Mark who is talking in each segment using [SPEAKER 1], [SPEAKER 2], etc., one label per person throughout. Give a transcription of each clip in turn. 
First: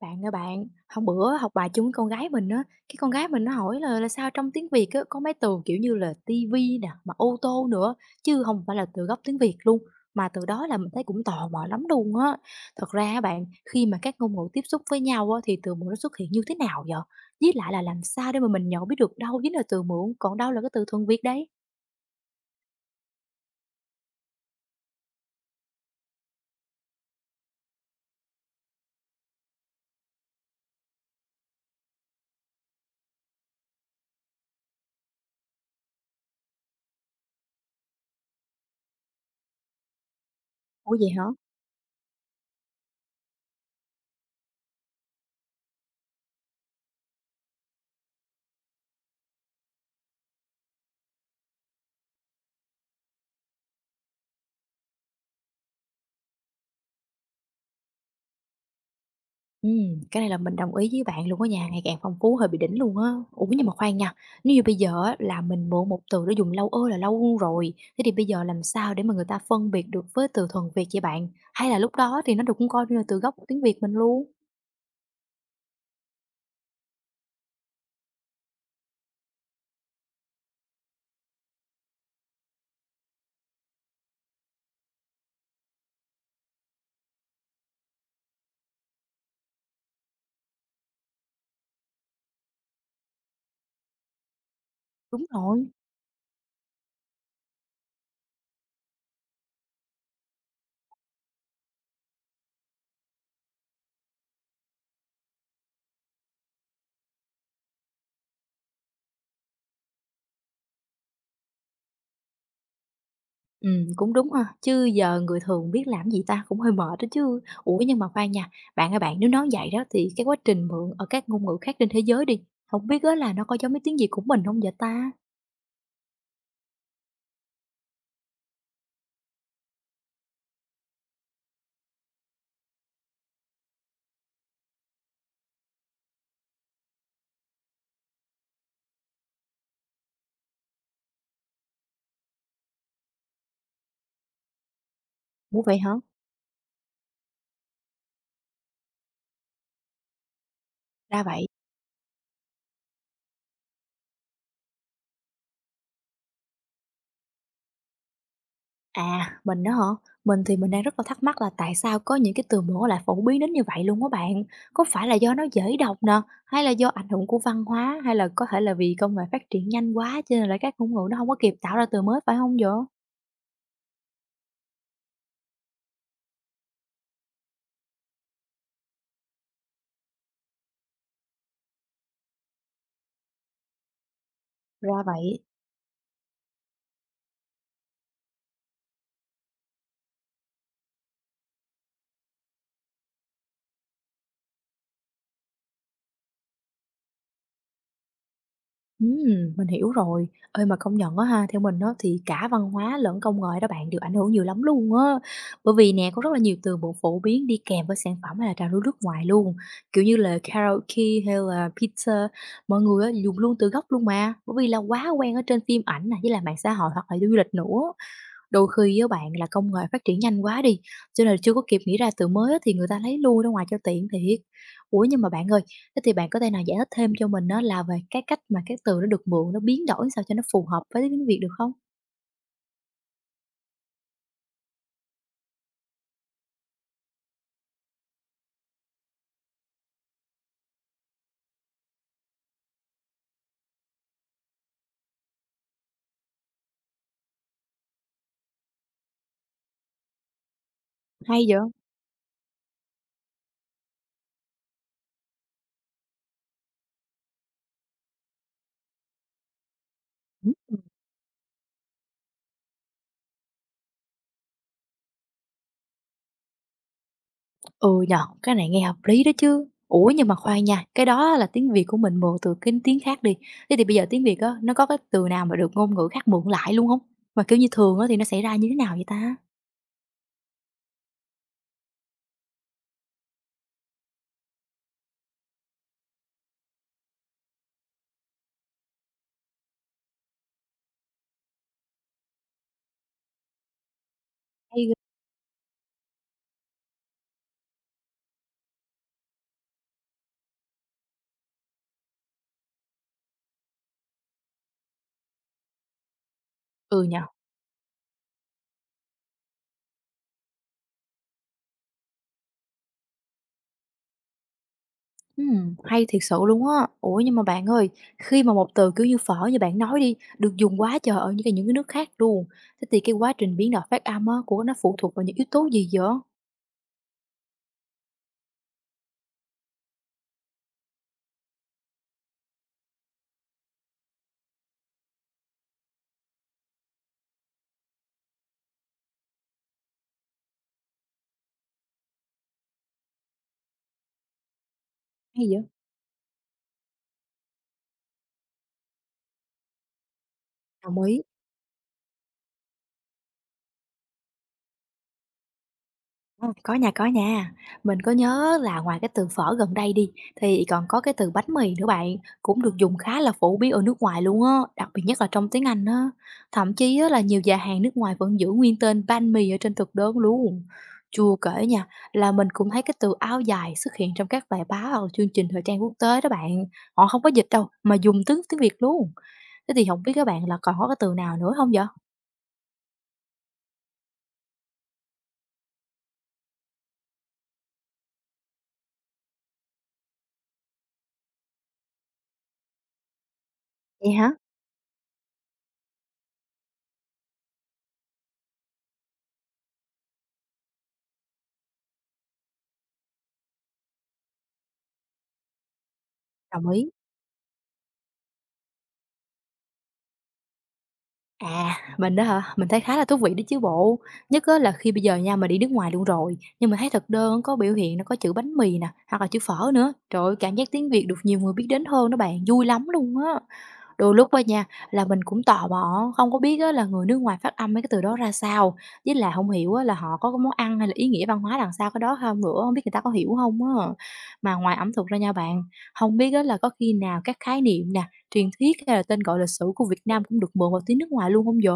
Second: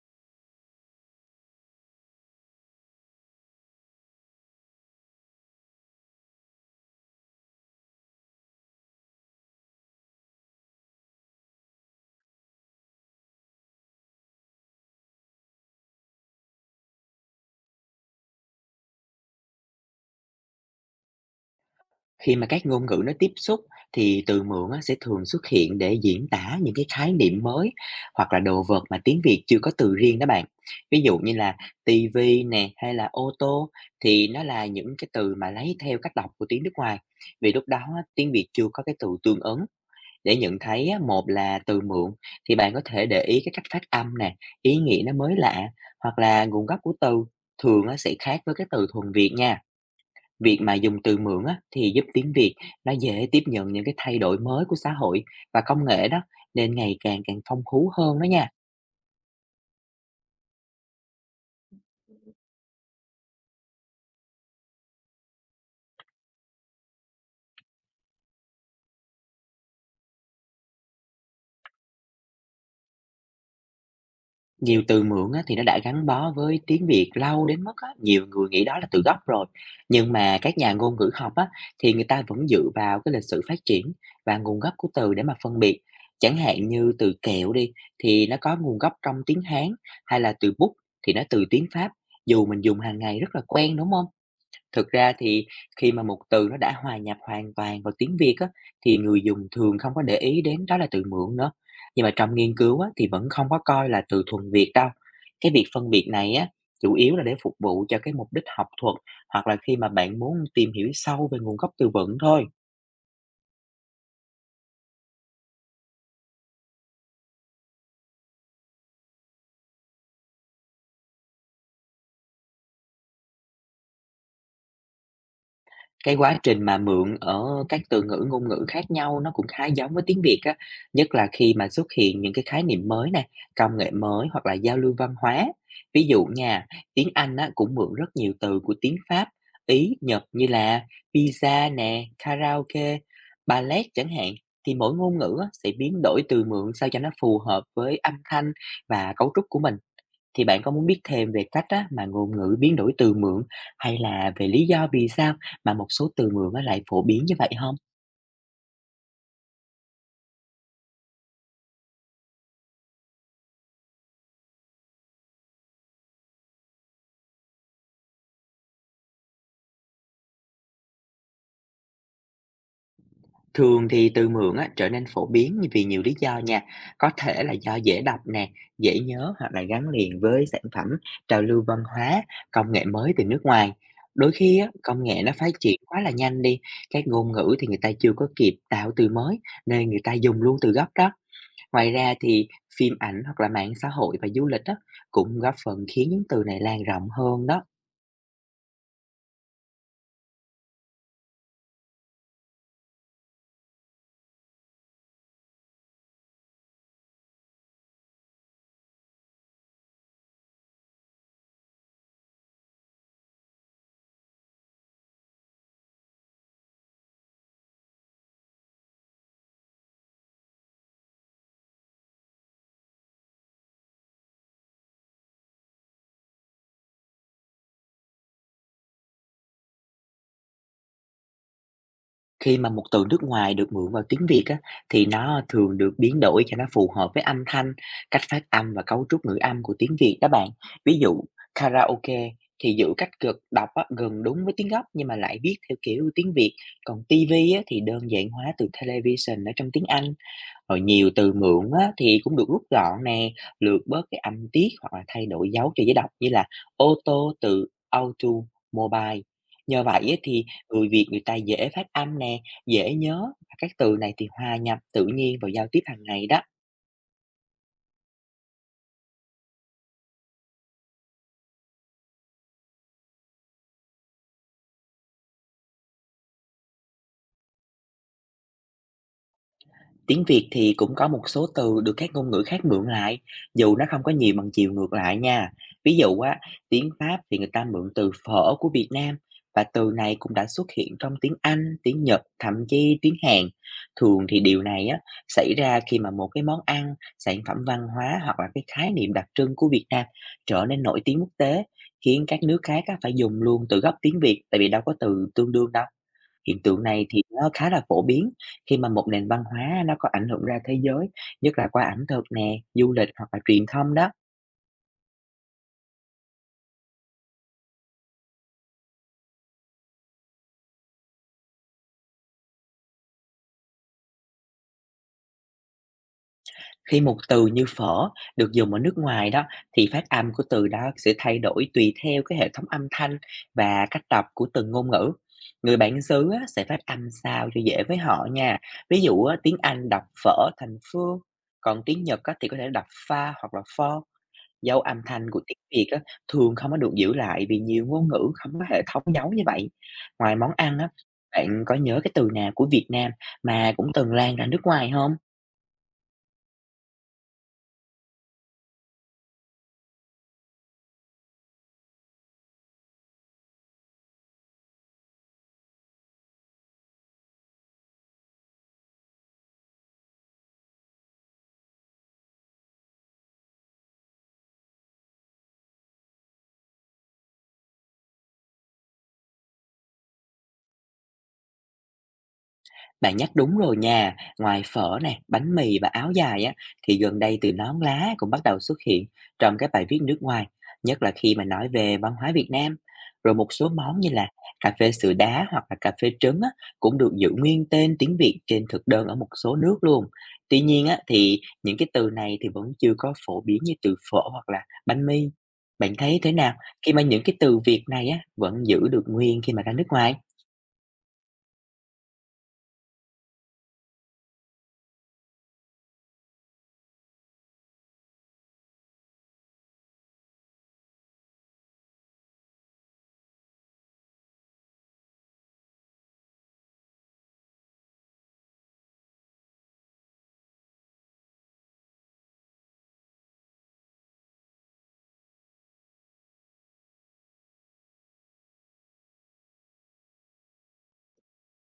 [SPEAKER 1] Bạn ơi bạn, hôm bữa học bài chung với con gái mình á, cái con gái mình nó hỏi là sao trong tiếng Việt á, có mấy từ kiểu như là tivi nè, mà ô tô nữa, chứ không phải là từ gốc tiếng Việt luôn. Mà từ đó là mình thấy cũng tò mò lắm luôn á. Thật ra á bạn, khi mà các ngôn ngữ tiếp xúc với nhau á, thì từ mượn nó xuất hiện như thế nào vậy? Với lại là làm sao để mà mình nhận biết được đâu chính là từ mượn, còn đâu là cái từ thuần Việt đấy?
[SPEAKER 2] Khi mà các ngôn ngữ nó tiếp xúc thì từ mượn á, sẽ thường xuất hiện để diễn tả những cái khái niệm mới hoặc là đồ vật mà tiếng Việt chưa có từ riêng đó bạn. Ví dụ như là tivi nè hay là ô tô thì nó là những cái từ mà lấy theo cách đọc của tiếng nước ngoài. Vì lúc đó á, tiếng Việt chưa có cái từ tương ứng. Để nhận thấy
[SPEAKER 1] Ủa
[SPEAKER 2] á,
[SPEAKER 1] vậy hả?
[SPEAKER 2] một là từ mượn thì bạn có thể để ý cái cách phát âm nè, ý nghĩa nó mới lạ hoặc là nguồn gốc của từ thường á, sẽ khác với cái từ thuần Việt nha. Việc mà dùng từ mượn á, thì giúp tiếng Việt nó dễ tiếp nhận những cái thay đổi mới của xã hội và công nghệ đó, nên ngày càng càng phong phú hơn đó nha.
[SPEAKER 1] Cái này là mình đồng ý với bạn luôn á nha, ngày càng phong phú hơi bị đỉnh luôn á. Ủa, nhưng mà khoan nha, nếu như bây giờ á là mình mượn một từ nó dùng lâu là lâu rồi, thế thì bây giờ làm sao để mà người ta phân biệt được với từ thuần Việt vậy bạn? Hay là lúc đó thì nó được cũng coi như là từ gốc của tiếng Việt mình luôn?
[SPEAKER 2] Nhiều từ mượn á, thì nó đã gắn bó với tiếng Việt lâu đến mức á, nhiều người nghĩ đó là từ gốc rồi. Nhưng mà các nhà ngôn ngữ học á, thì người ta vẫn dựa vào cái lịch sử phát triển và nguồn gốc của từ để mà phân biệt. Chẳng hạn như từ kẹo đi thì nó có nguồn gốc trong tiếng Hán, hay là từ bút thì nó từ tiếng Pháp, dù mình dùng hàng ngày rất là quen đúng không? Thực ra
[SPEAKER 1] Đúng
[SPEAKER 2] thì
[SPEAKER 1] rồi.
[SPEAKER 2] khi mà một từ nó đã hòa nhập hoàn toàn vào tiếng Việt á, thì người dùng thường không có để ý đến đó là từ mượn nữa. Nhưng mà trong nghiên cứu á, thì vẫn không có coi là từ thuần Việt đâu. Cái việc phân biệt này á, chủ yếu là để phục vụ cho cái mục đích học thuật, hoặc là khi mà bạn muốn tìm hiểu sâu về nguồn gốc từ vựng thôi.
[SPEAKER 1] Cũng đúng ha, chứ giờ người thường biết làm gì ta cũng hơi mệt đó chứ. Ủa, nhưng mà khoan nha, bạn ơi bạn, nếu nói vậy đó thì cái quá trình mượn ở các ngôn ngữ khác trên thế giới đi, không biết á là nó có giống với tiếng Việt của mình không vậy ta?
[SPEAKER 2] Cái quá trình mà mượn ở các ngôn ngữ khác nhau nó cũng khá giống với tiếng Việt á, nhất là khi mà xuất hiện những cái khái niệm mới này, công nghệ mới, hoặc là giao lưu văn hóa. Ví dụ nha, tiếng Anh á, cũng mượn rất nhiều từ của tiếng Pháp, Ý, Nhật, như là pizza nè, karaoke, ballet chẳng hạn. Thì mỗi ngôn ngữ á,
[SPEAKER 1] Ủa,
[SPEAKER 2] sẽ
[SPEAKER 1] vậy hả?
[SPEAKER 2] biến đổi từ mượn sao cho nó phù hợp với âm thanh và cấu trúc của mình. Thì bạn có muốn biết
[SPEAKER 1] Ra
[SPEAKER 2] thêm về
[SPEAKER 1] vậy.
[SPEAKER 2] cách á, mà ngôn ngữ biến đổi từ mượn, hay là về lý do vì sao mà một số từ mượn á, lại phổ biến như vậy không?
[SPEAKER 1] À, mình đó hả? Mình thì mình đang rất là thắc mắc là tại sao có những cái từ mẫu lại phổ biến đến như vậy luôn á bạn? Có phải là do nó dễ đọc nè, hay là do ảnh hưởng của văn hóa, hay là có thể là vì công nghệ phát triển nhanh quá cho nên là các ngôn ngữ nó không có kịp tạo ra từ mới phải không vậy?
[SPEAKER 2] Thường thì từ mượn á, trở nên phổ biến vì nhiều lý do nha. Có thể là do dễ đọc nè, dễ nhớ, hoặc là gắn liền với sản phẩm, trào lưu văn hóa, công nghệ mới từ nước ngoài. Đôi khi á,
[SPEAKER 1] Ra
[SPEAKER 2] công nghệ nó
[SPEAKER 1] vậy.
[SPEAKER 2] phát triển quá là nhanh đi, các ngôn ngữ thì người ta chưa có kịp tạo từ mới, nên người ta dùng luôn từ gốc đó. Ngoài ra thì phim ảnh, hoặc là mạng xã hội và du lịch á, cũng góp phần khiến những từ này lan rộng hơn đó.
[SPEAKER 1] Mình hiểu rồi. Ơi mà công nhận á ha, theo mình á thì cả văn hóa lẫn công nghệ đó bạn đều ảnh hưởng nhiều lắm luôn á. Bởi vì nè, có rất là nhiều từ vựng phổ biến đi kèm với sản phẩm hay là trào lưu nước ngoài luôn. Kiểu như là karaoke hay là pizza, mọi người á dùng luôn từ gốc luôn mà, bởi vì là quá quen ở trên phim ảnh nè, với là mạng xã hội hoặc là du lịch nữa. Đôi khi với bạn là công nghệ phát triển nhanh quá đi, cho nên là chưa có kịp nghĩ ra từ mới á thì người ta lấy lui ra ngoài cho tiện thiệt. Ủa, nhưng mà bạn ơi, thế thì bạn có thể nào giải thích thêm cho mình á là về cái cách mà cái từ nó được mượn nó biến đổi sao cho nó phù hợp với tiếng Việt được không?
[SPEAKER 2] Khi mà một từ nước ngoài được mượn vào tiếng Việt á, thì nó thường được biến đổi cho nó phù hợp với âm thanh, cách phát âm và cấu trúc ngữ âm của tiếng Việt đó bạn. Ví dụ karaoke thì giữ cách cực đọc á, gần đúng với tiếng gốc, nhưng mà lại viết theo kiểu tiếng Việt. Còn TV á, thì đơn giản hóa từ television ở trong tiếng Anh. Rồi nhiều từ
[SPEAKER 1] Hay vậy?
[SPEAKER 2] mượn á, thì cũng được rút gọn nè, lược bớt cái âm tiết, hoặc là thay đổi dấu cho dễ đọc, như là ô tô từ auto mobile. Nhờ vậy á, thì
[SPEAKER 1] Ừm,
[SPEAKER 2] người Việt người ta dễ phát âm nè, dễ nhớ, và các từ này thì hòa nhập tự nhiên vào giao tiếp hàng ngày đó.
[SPEAKER 1] ừ nhỉ, cái này nghe hợp lý đó chứ. Ủa, nhưng mà khoan nha, cái đó là tiếng Việt của mình mượn từ cái tiếng khác đi. Thế thì bây giờ tiếng Việt á, nó có cái từ nào mà được ngôn ngữ khác mượn lại luôn không? Mà, kiểu như, thường á thì nó xảy ra như thế nào vậy ta?
[SPEAKER 2] Tiếng Việt thì cũng có một số từ được các ngôn ngữ khác mượn lại, dù nó không có nhiều bằng chiều ngược lại nha. Ví dụ á, tiếng Pháp thì người ta mượn từ phở của Việt Nam, và từ này cũng đã xuất hiện trong tiếng Anh, tiếng Nhật, thậm chí tiếng Hàn. Thường thì điều
[SPEAKER 1] Hay
[SPEAKER 2] này
[SPEAKER 1] ghê.
[SPEAKER 2] á xảy ra khi mà một cái món ăn, sản phẩm văn hóa, hoặc là cái khái niệm đặc trưng của Việt Nam trở nên nổi tiếng quốc tế, khiến các nước khác á, phải dùng luôn từ gốc tiếng Việt, tại vì đâu có từ tương đương đâu. Hiện tượng
[SPEAKER 1] Ừ
[SPEAKER 2] này
[SPEAKER 1] nhỉ.
[SPEAKER 2] thì nó khá là phổ biến khi mà một nền văn hóa nó có ảnh hưởng ra thế giới, nhất là qua ẩm thực nè, du lịch, hoặc là truyền thông đó.
[SPEAKER 1] Hay thiệt sự luôn á. Ủa, nhưng mà bạn ơi, khi mà một từ kiểu như phở như bạn nói đi, được dùng quá trời ở những cái nước khác luôn, thế thì cái quá trình biến đổi phát âm á của nó phụ thuộc vào những yếu tố gì vậy?
[SPEAKER 2] Khi một từ như phở được dùng ở nước ngoài đó, thì phát âm của từ đó sẽ thay đổi tùy theo cái hệ thống âm thanh và cách đọc của từng ngôn ngữ. Người bản xứ á, sẽ phát âm sao cho dễ với họ nha. Ví dụ á, tiếng Anh đọc phở thành phương, còn tiếng Nhật á, thì có thể đọc pha hoặc là pho. Dấu âm thanh của
[SPEAKER 1] Hay
[SPEAKER 2] tiếng
[SPEAKER 1] vậy?
[SPEAKER 2] Việt á, thường không có được giữ lại, vì nhiều ngôn ngữ không có hệ thống dấu như vậy. Ngoài món ăn á,
[SPEAKER 1] Đồng ý.
[SPEAKER 2] bạn có nhớ cái từ nào của Việt Nam mà cũng từng lan ra nước ngoài không?
[SPEAKER 1] Có nha, có nha. Mình có nhớ là ngoài cái từ phở gần đây đi, thì còn có cái từ bánh mì nữa bạn, cũng được dùng khá là phổ biến ở nước ngoài luôn á, đặc biệt nhất là trong tiếng Anh á. Thậm chí á là nhiều nhà hàng nước ngoài vẫn giữ nguyên tên banh mì ở trên thực đơn luôn. Chưa kể nha, là mình cũng thấy cái từ áo dài xuất hiện trong các bài báo hoặc là chương trình thời trang quốc tế đó bạn. Họ không có dịch đâu, mà dùng tiếng tiếng Việt luôn. Thế thì không biết các bạn là còn có cái từ nào nữa không vậy?
[SPEAKER 2] Bạn nhắc đúng rồi nha, ngoài phở nè, bánh mì và áo dài á, thì gần đây từ nón lá cũng bắt đầu xuất hiện trong các bài viết nước ngoài, nhất là khi mà nói về văn hóa Việt Nam. Rồi một số món như
[SPEAKER 1] Vậy
[SPEAKER 2] là
[SPEAKER 1] hả?
[SPEAKER 2] cà phê sữa đá, hoặc là cà phê trứng á, cũng được giữ nguyên tên tiếng Việt trên thực đơn ở một số nước luôn. Tuy nhiên á, thì những cái từ này thì vẫn chưa có phổ biến như từ phở, hoặc là bánh mì. Bạn thấy thế nào
[SPEAKER 1] Đồng ý.
[SPEAKER 2] khi mà những cái từ Việt này á, vẫn giữ được nguyên khi mà ra nước ngoài?
[SPEAKER 1] À, mình đó hả? Mình thấy khá là thú vị đó chứ bộ. Nhất á là khi bây giờ nha, mình đi nước ngoài luôn rồi, nhưng mà thấy thực đơn có biểu hiện nó có chữ bánh mì nè, hoặc là chữ phở nữa. Trời ơi, cảm giác tiếng Việt được nhiều người biết đến hơn đó bạn, vui lắm luôn á. Đôi lúc á nha, là mình cũng tò mò, không có biết á là người nước ngoài phát âm mấy cái từ đó ra sao, với là không hiểu á là họ có cái món ăn hay là ý nghĩa văn hóa đằng sau cái đó không nữa, không biết người ta có hiểu không á. Mà ngoài ẩm thực ra nha bạn, không biết á là có khi nào các khái niệm nè truyền thuyết hay là tên gọi lịch sử của Việt Nam cũng được mượn vào tiếng nước ngoài luôn không vậy?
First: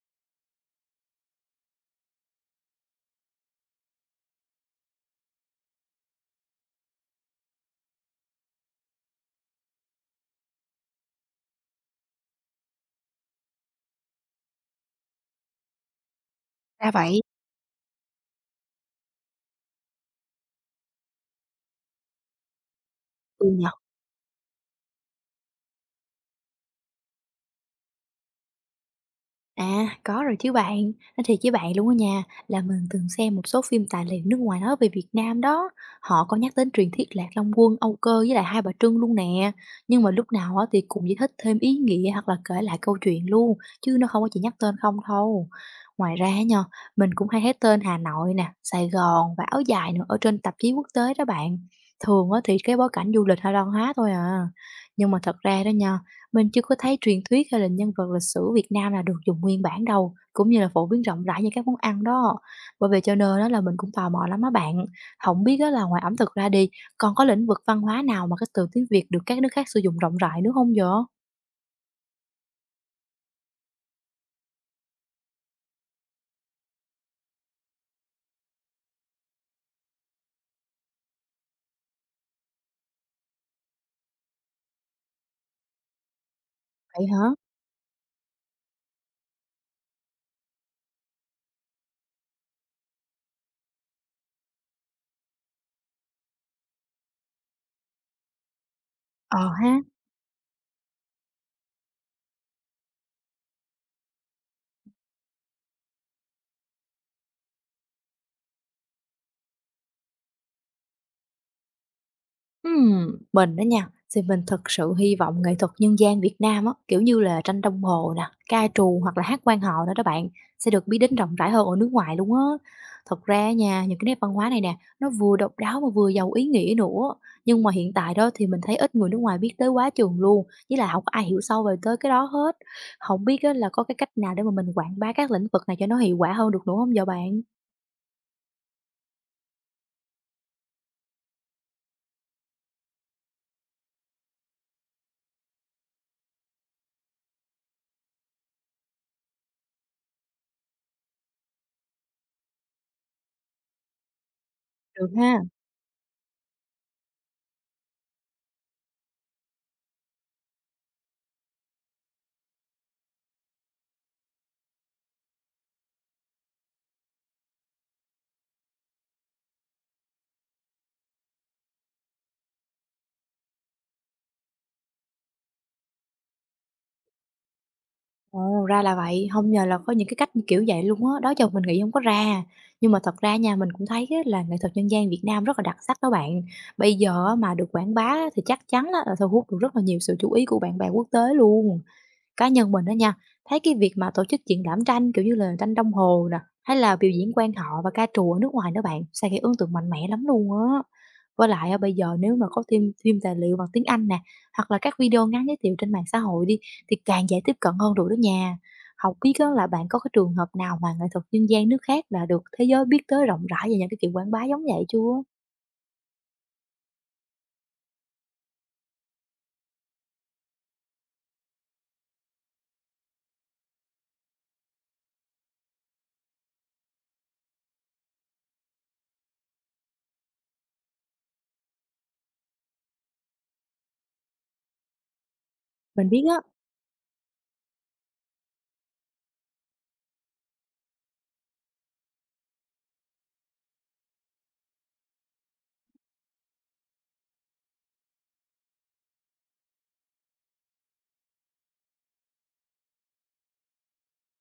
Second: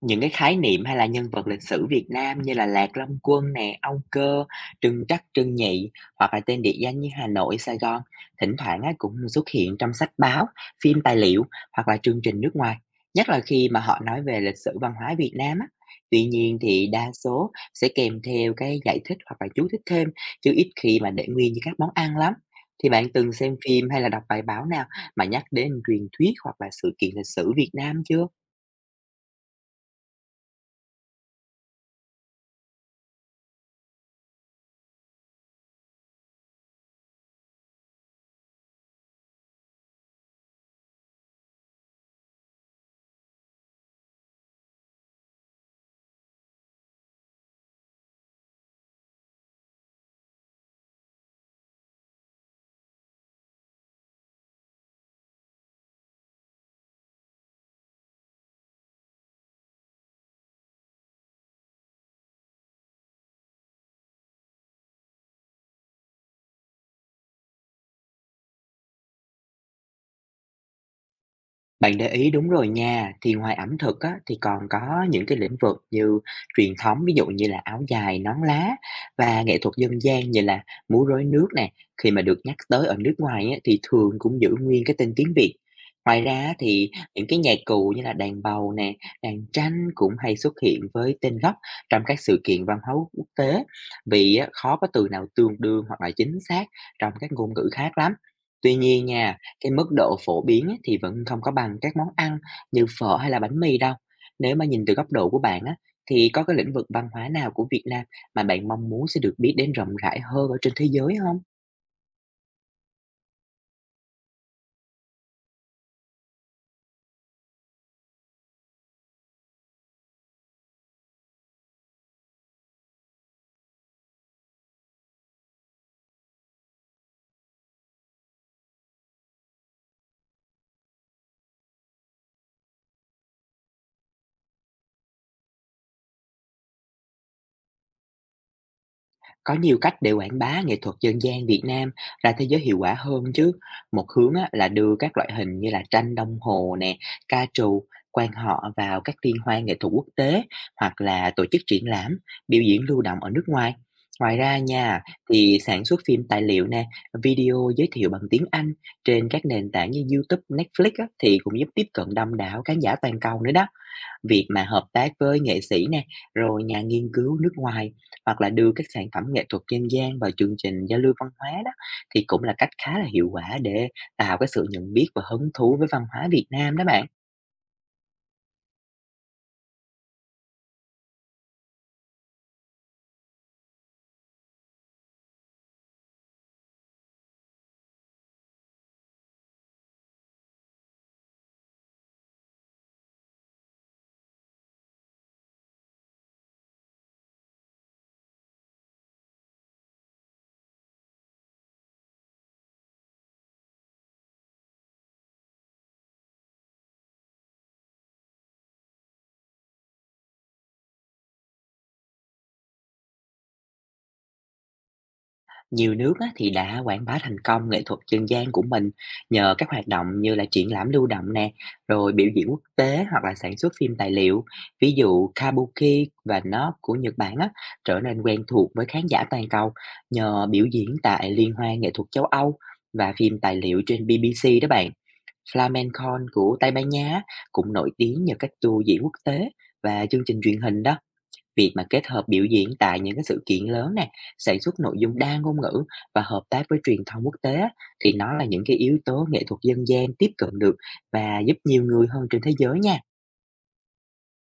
[SPEAKER 2] Những cái khái niệm hay là nhân vật lịch sử Việt Nam, như là Lạc Long Quân nè, Âu Cơ, Trưng Trắc, Trưng Nhị, hoặc là tên địa danh như Hà Nội, Sài Gòn, thỉnh thoảng á, cũng xuất hiện trong sách báo, phim tài liệu, hoặc là chương trình nước ngoài, nhất là khi mà họ nói về lịch sử văn hóa Việt Nam á. Tuy nhiên thì
[SPEAKER 1] Ra
[SPEAKER 2] đa
[SPEAKER 1] vậy,
[SPEAKER 2] số sẽ kèm theo cái giải thích hoặc là chú thích thêm, chứ ít khi mà để nguyên như các món ăn lắm. Thì bạn từng
[SPEAKER 1] ừ
[SPEAKER 2] xem
[SPEAKER 1] nhỉ?
[SPEAKER 2] phim, hay là đọc bài báo nào mà nhắc đến truyền thuyết, hoặc là sự kiện lịch sử Việt Nam chưa?
[SPEAKER 1] À, có rồi chứ bạn, nói thiệt với bạn luôn á nha, là mình từng xem một số phim tài liệu nước ngoài nói về Việt Nam đó, họ có nhắc đến truyền thuyết Lạc Long Quân, Âu Cơ với lại Hai Bà Trưng luôn nè, nhưng mà lúc nào á thì cũng giải thích thêm ý nghĩa hoặc là kể lại câu chuyện luôn, chứ nó không có chỉ nhắc tên không thôi. Ngoài ra á nha, mình cũng hay thấy tên Hà Nội nè, Sài Gòn và áo dài nữa ở trên tạp chí quốc tế đó bạn. Thường á thì cái bối cảnh du lịch hay văn hóa thôi à. Nhưng mà thật ra đó nha, mình chưa có thấy truyền thuyết hay là nhân vật lịch sử Việt Nam là được dùng nguyên bản đâu, cũng như là phổ biến rộng rãi như các món ăn đó. Bởi vậy cho nên đó là mình cũng tò mò lắm á bạn. Không biết á là ngoài ẩm thực ra đi, còn có lĩnh vực văn hóa nào mà cái từ tiếng Việt được các nước khác sử dụng rộng rãi nữa không vậy?
[SPEAKER 2] Bạn để ý đúng rồi nha, thì ngoài ẩm thực á, thì còn có những cái lĩnh vực như truyền thống, ví dụ như là áo dài, nón lá, và nghệ thuật dân gian, như là múa rối nước nè. Khi mà được nhắc tới ở nước ngoài á, thì thường cũng giữ nguyên cái tên tiếng Việt. Ngoài ra á, thì
[SPEAKER 1] Vậy
[SPEAKER 2] những
[SPEAKER 1] hả?
[SPEAKER 2] cái nhạc cụ như là đàn bầu nè, đàn tranh cũng hay xuất hiện với tên gốc trong các sự kiện văn hóa quốc tế, vì á, khó có từ nào tương đương hoặc là chính xác trong các ngôn ngữ khác lắm. Tuy nhiên nha,
[SPEAKER 1] Ờ
[SPEAKER 2] cái
[SPEAKER 1] ha.
[SPEAKER 2] mức độ phổ biến á, thì vẫn không có bằng các món ăn như phở hay là bánh mì đâu. Nếu mà nhìn từ góc độ của bạn á, thì có cái lĩnh vực văn hóa nào của Việt Nam mà bạn mong muốn sẽ được biết đến rộng rãi hơn ở trên thế giới không?
[SPEAKER 1] Mình đó nha, thì mình thực sự hy vọng nghệ thuật nhân gian Việt Nam á, kiểu như là tranh đồng hồ nè, ca trù hoặc là hát quan họ đó đó bạn, sẽ được biết đến rộng rãi hơn ở nước ngoài luôn á. Thật ra nha, những cái nét văn hóa này nè, nó vừa độc đáo mà vừa giàu ý nghĩa nữa. Nhưng mà hiện tại đó thì mình thấy ít người nước ngoài biết tới quá chừng luôn, với là không có ai hiểu sâu về tới cái đó hết. Không biết á, là có cái cách nào để mà mình quảng bá các lĩnh vực này cho nó hiệu quả hơn được nữa không vậy bạn?
[SPEAKER 2] Có nhiều cách để quảng bá nghệ thuật dân gian Việt Nam ra thế giới hiệu quả hơn chứ. Một hướng á, là đưa các loại hình như là tranh đồng hồ nè, ca trù, quan họ vào các liên hoan nghệ thuật quốc tế, hoặc là tổ chức triển lãm, biểu diễn lưu động ở nước ngoài. Ngoài ra nha,
[SPEAKER 1] Được ha.
[SPEAKER 2] thì sản xuất phim tài liệu nè, video giới thiệu bằng tiếng Anh trên các nền tảng như YouTube, Netflix á, thì cũng giúp tiếp cận đông đảo khán giả toàn cầu nữa đó. Việc mà hợp tác với nghệ sĩ nè, rồi nhà nghiên cứu nước ngoài, hoặc là đưa các sản phẩm nghệ thuật dân gian vào chương trình giao lưu văn hóa đó, thì cũng là cách khá là hiệu quả để tạo cái sự nhận biết và hứng thú với văn hóa Việt Nam đó bạn.
[SPEAKER 1] Ồ, ra là vậy, không ngờ là có những cái cách như kiểu vậy luôn á, đó giờ mình nghĩ không có ra. Nhưng mà thật ra nha, mình cũng thấy á là nghệ thuật dân gian Việt Nam rất là đặc sắc đó bạn. Bây giờ á mà được quảng bá á thì chắc chắn á là thu hút được rất là nhiều sự chú ý của bạn bè quốc tế luôn. Cá nhân mình đó nha, thấy cái việc mà tổ chức triển lãm tranh, kiểu như là, tranh đồng hồ nè, hay là biểu diễn quan họ và ca trù ở nước ngoài đó bạn, sẽ gây ấn tượng mạnh mẽ lắm luôn á. Với lại á, bây giờ nếu mà có thêm thêm tài liệu bằng tiếng Anh nè, hoặc là các video ngắn giới thiệu trên mạng xã hội đi, thì càng dễ tiếp cận hơn được đó nha. Học biết á, là bạn có cái trường hợp nào mà nghệ thuật dân gian nước khác là được thế giới biết tới rộng rãi về những cái kiểu quảng bá giống vậy chưa?
[SPEAKER 2] Nhiều nước á, thì đã quảng bá thành công nghệ thuật dân gian của mình nhờ các hoạt động như là triển lãm lưu động nè, rồi biểu diễn quốc tế, hoặc là sản xuất phim tài liệu. Ví dụ Kabuki và nó của Nhật Bản á, trở nên quen thuộc với khán giả toàn cầu nhờ biểu diễn tại Liên hoan nghệ thuật châu Âu và phim tài liệu trên BBC đó bạn.
[SPEAKER 1] Mình biết
[SPEAKER 2] Flamencon
[SPEAKER 1] á.
[SPEAKER 2] của Tây Ban Nha á, cũng nổi tiếng nhờ các tour diễn quốc tế và chương trình truyền hình đó. Việc mà kết hợp biểu diễn tại những cái sự kiện lớn nè, sản xuất nội dung đa ngôn ngữ và hợp tác với truyền thông quốc tế á, thì nó là những cái yếu tố nghệ thuật dân gian tiếp cận được và giúp nhiều người hơn trên thế giới nha.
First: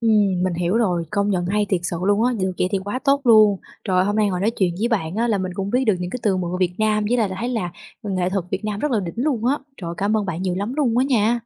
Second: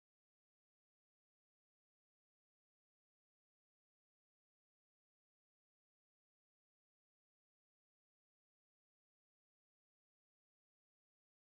[SPEAKER 1] Mình hiểu rồi, công nhận hay thiệt sự luôn á, được vậy thì quá tốt luôn. Rồi hôm nay ngồi nói chuyện với bạn á, là mình cũng biết được những cái từ mượn Việt Nam với lại là thấy là nghệ thuật Việt Nam rất là đỉnh luôn á. Rồi cảm ơn bạn nhiều lắm luôn á nha.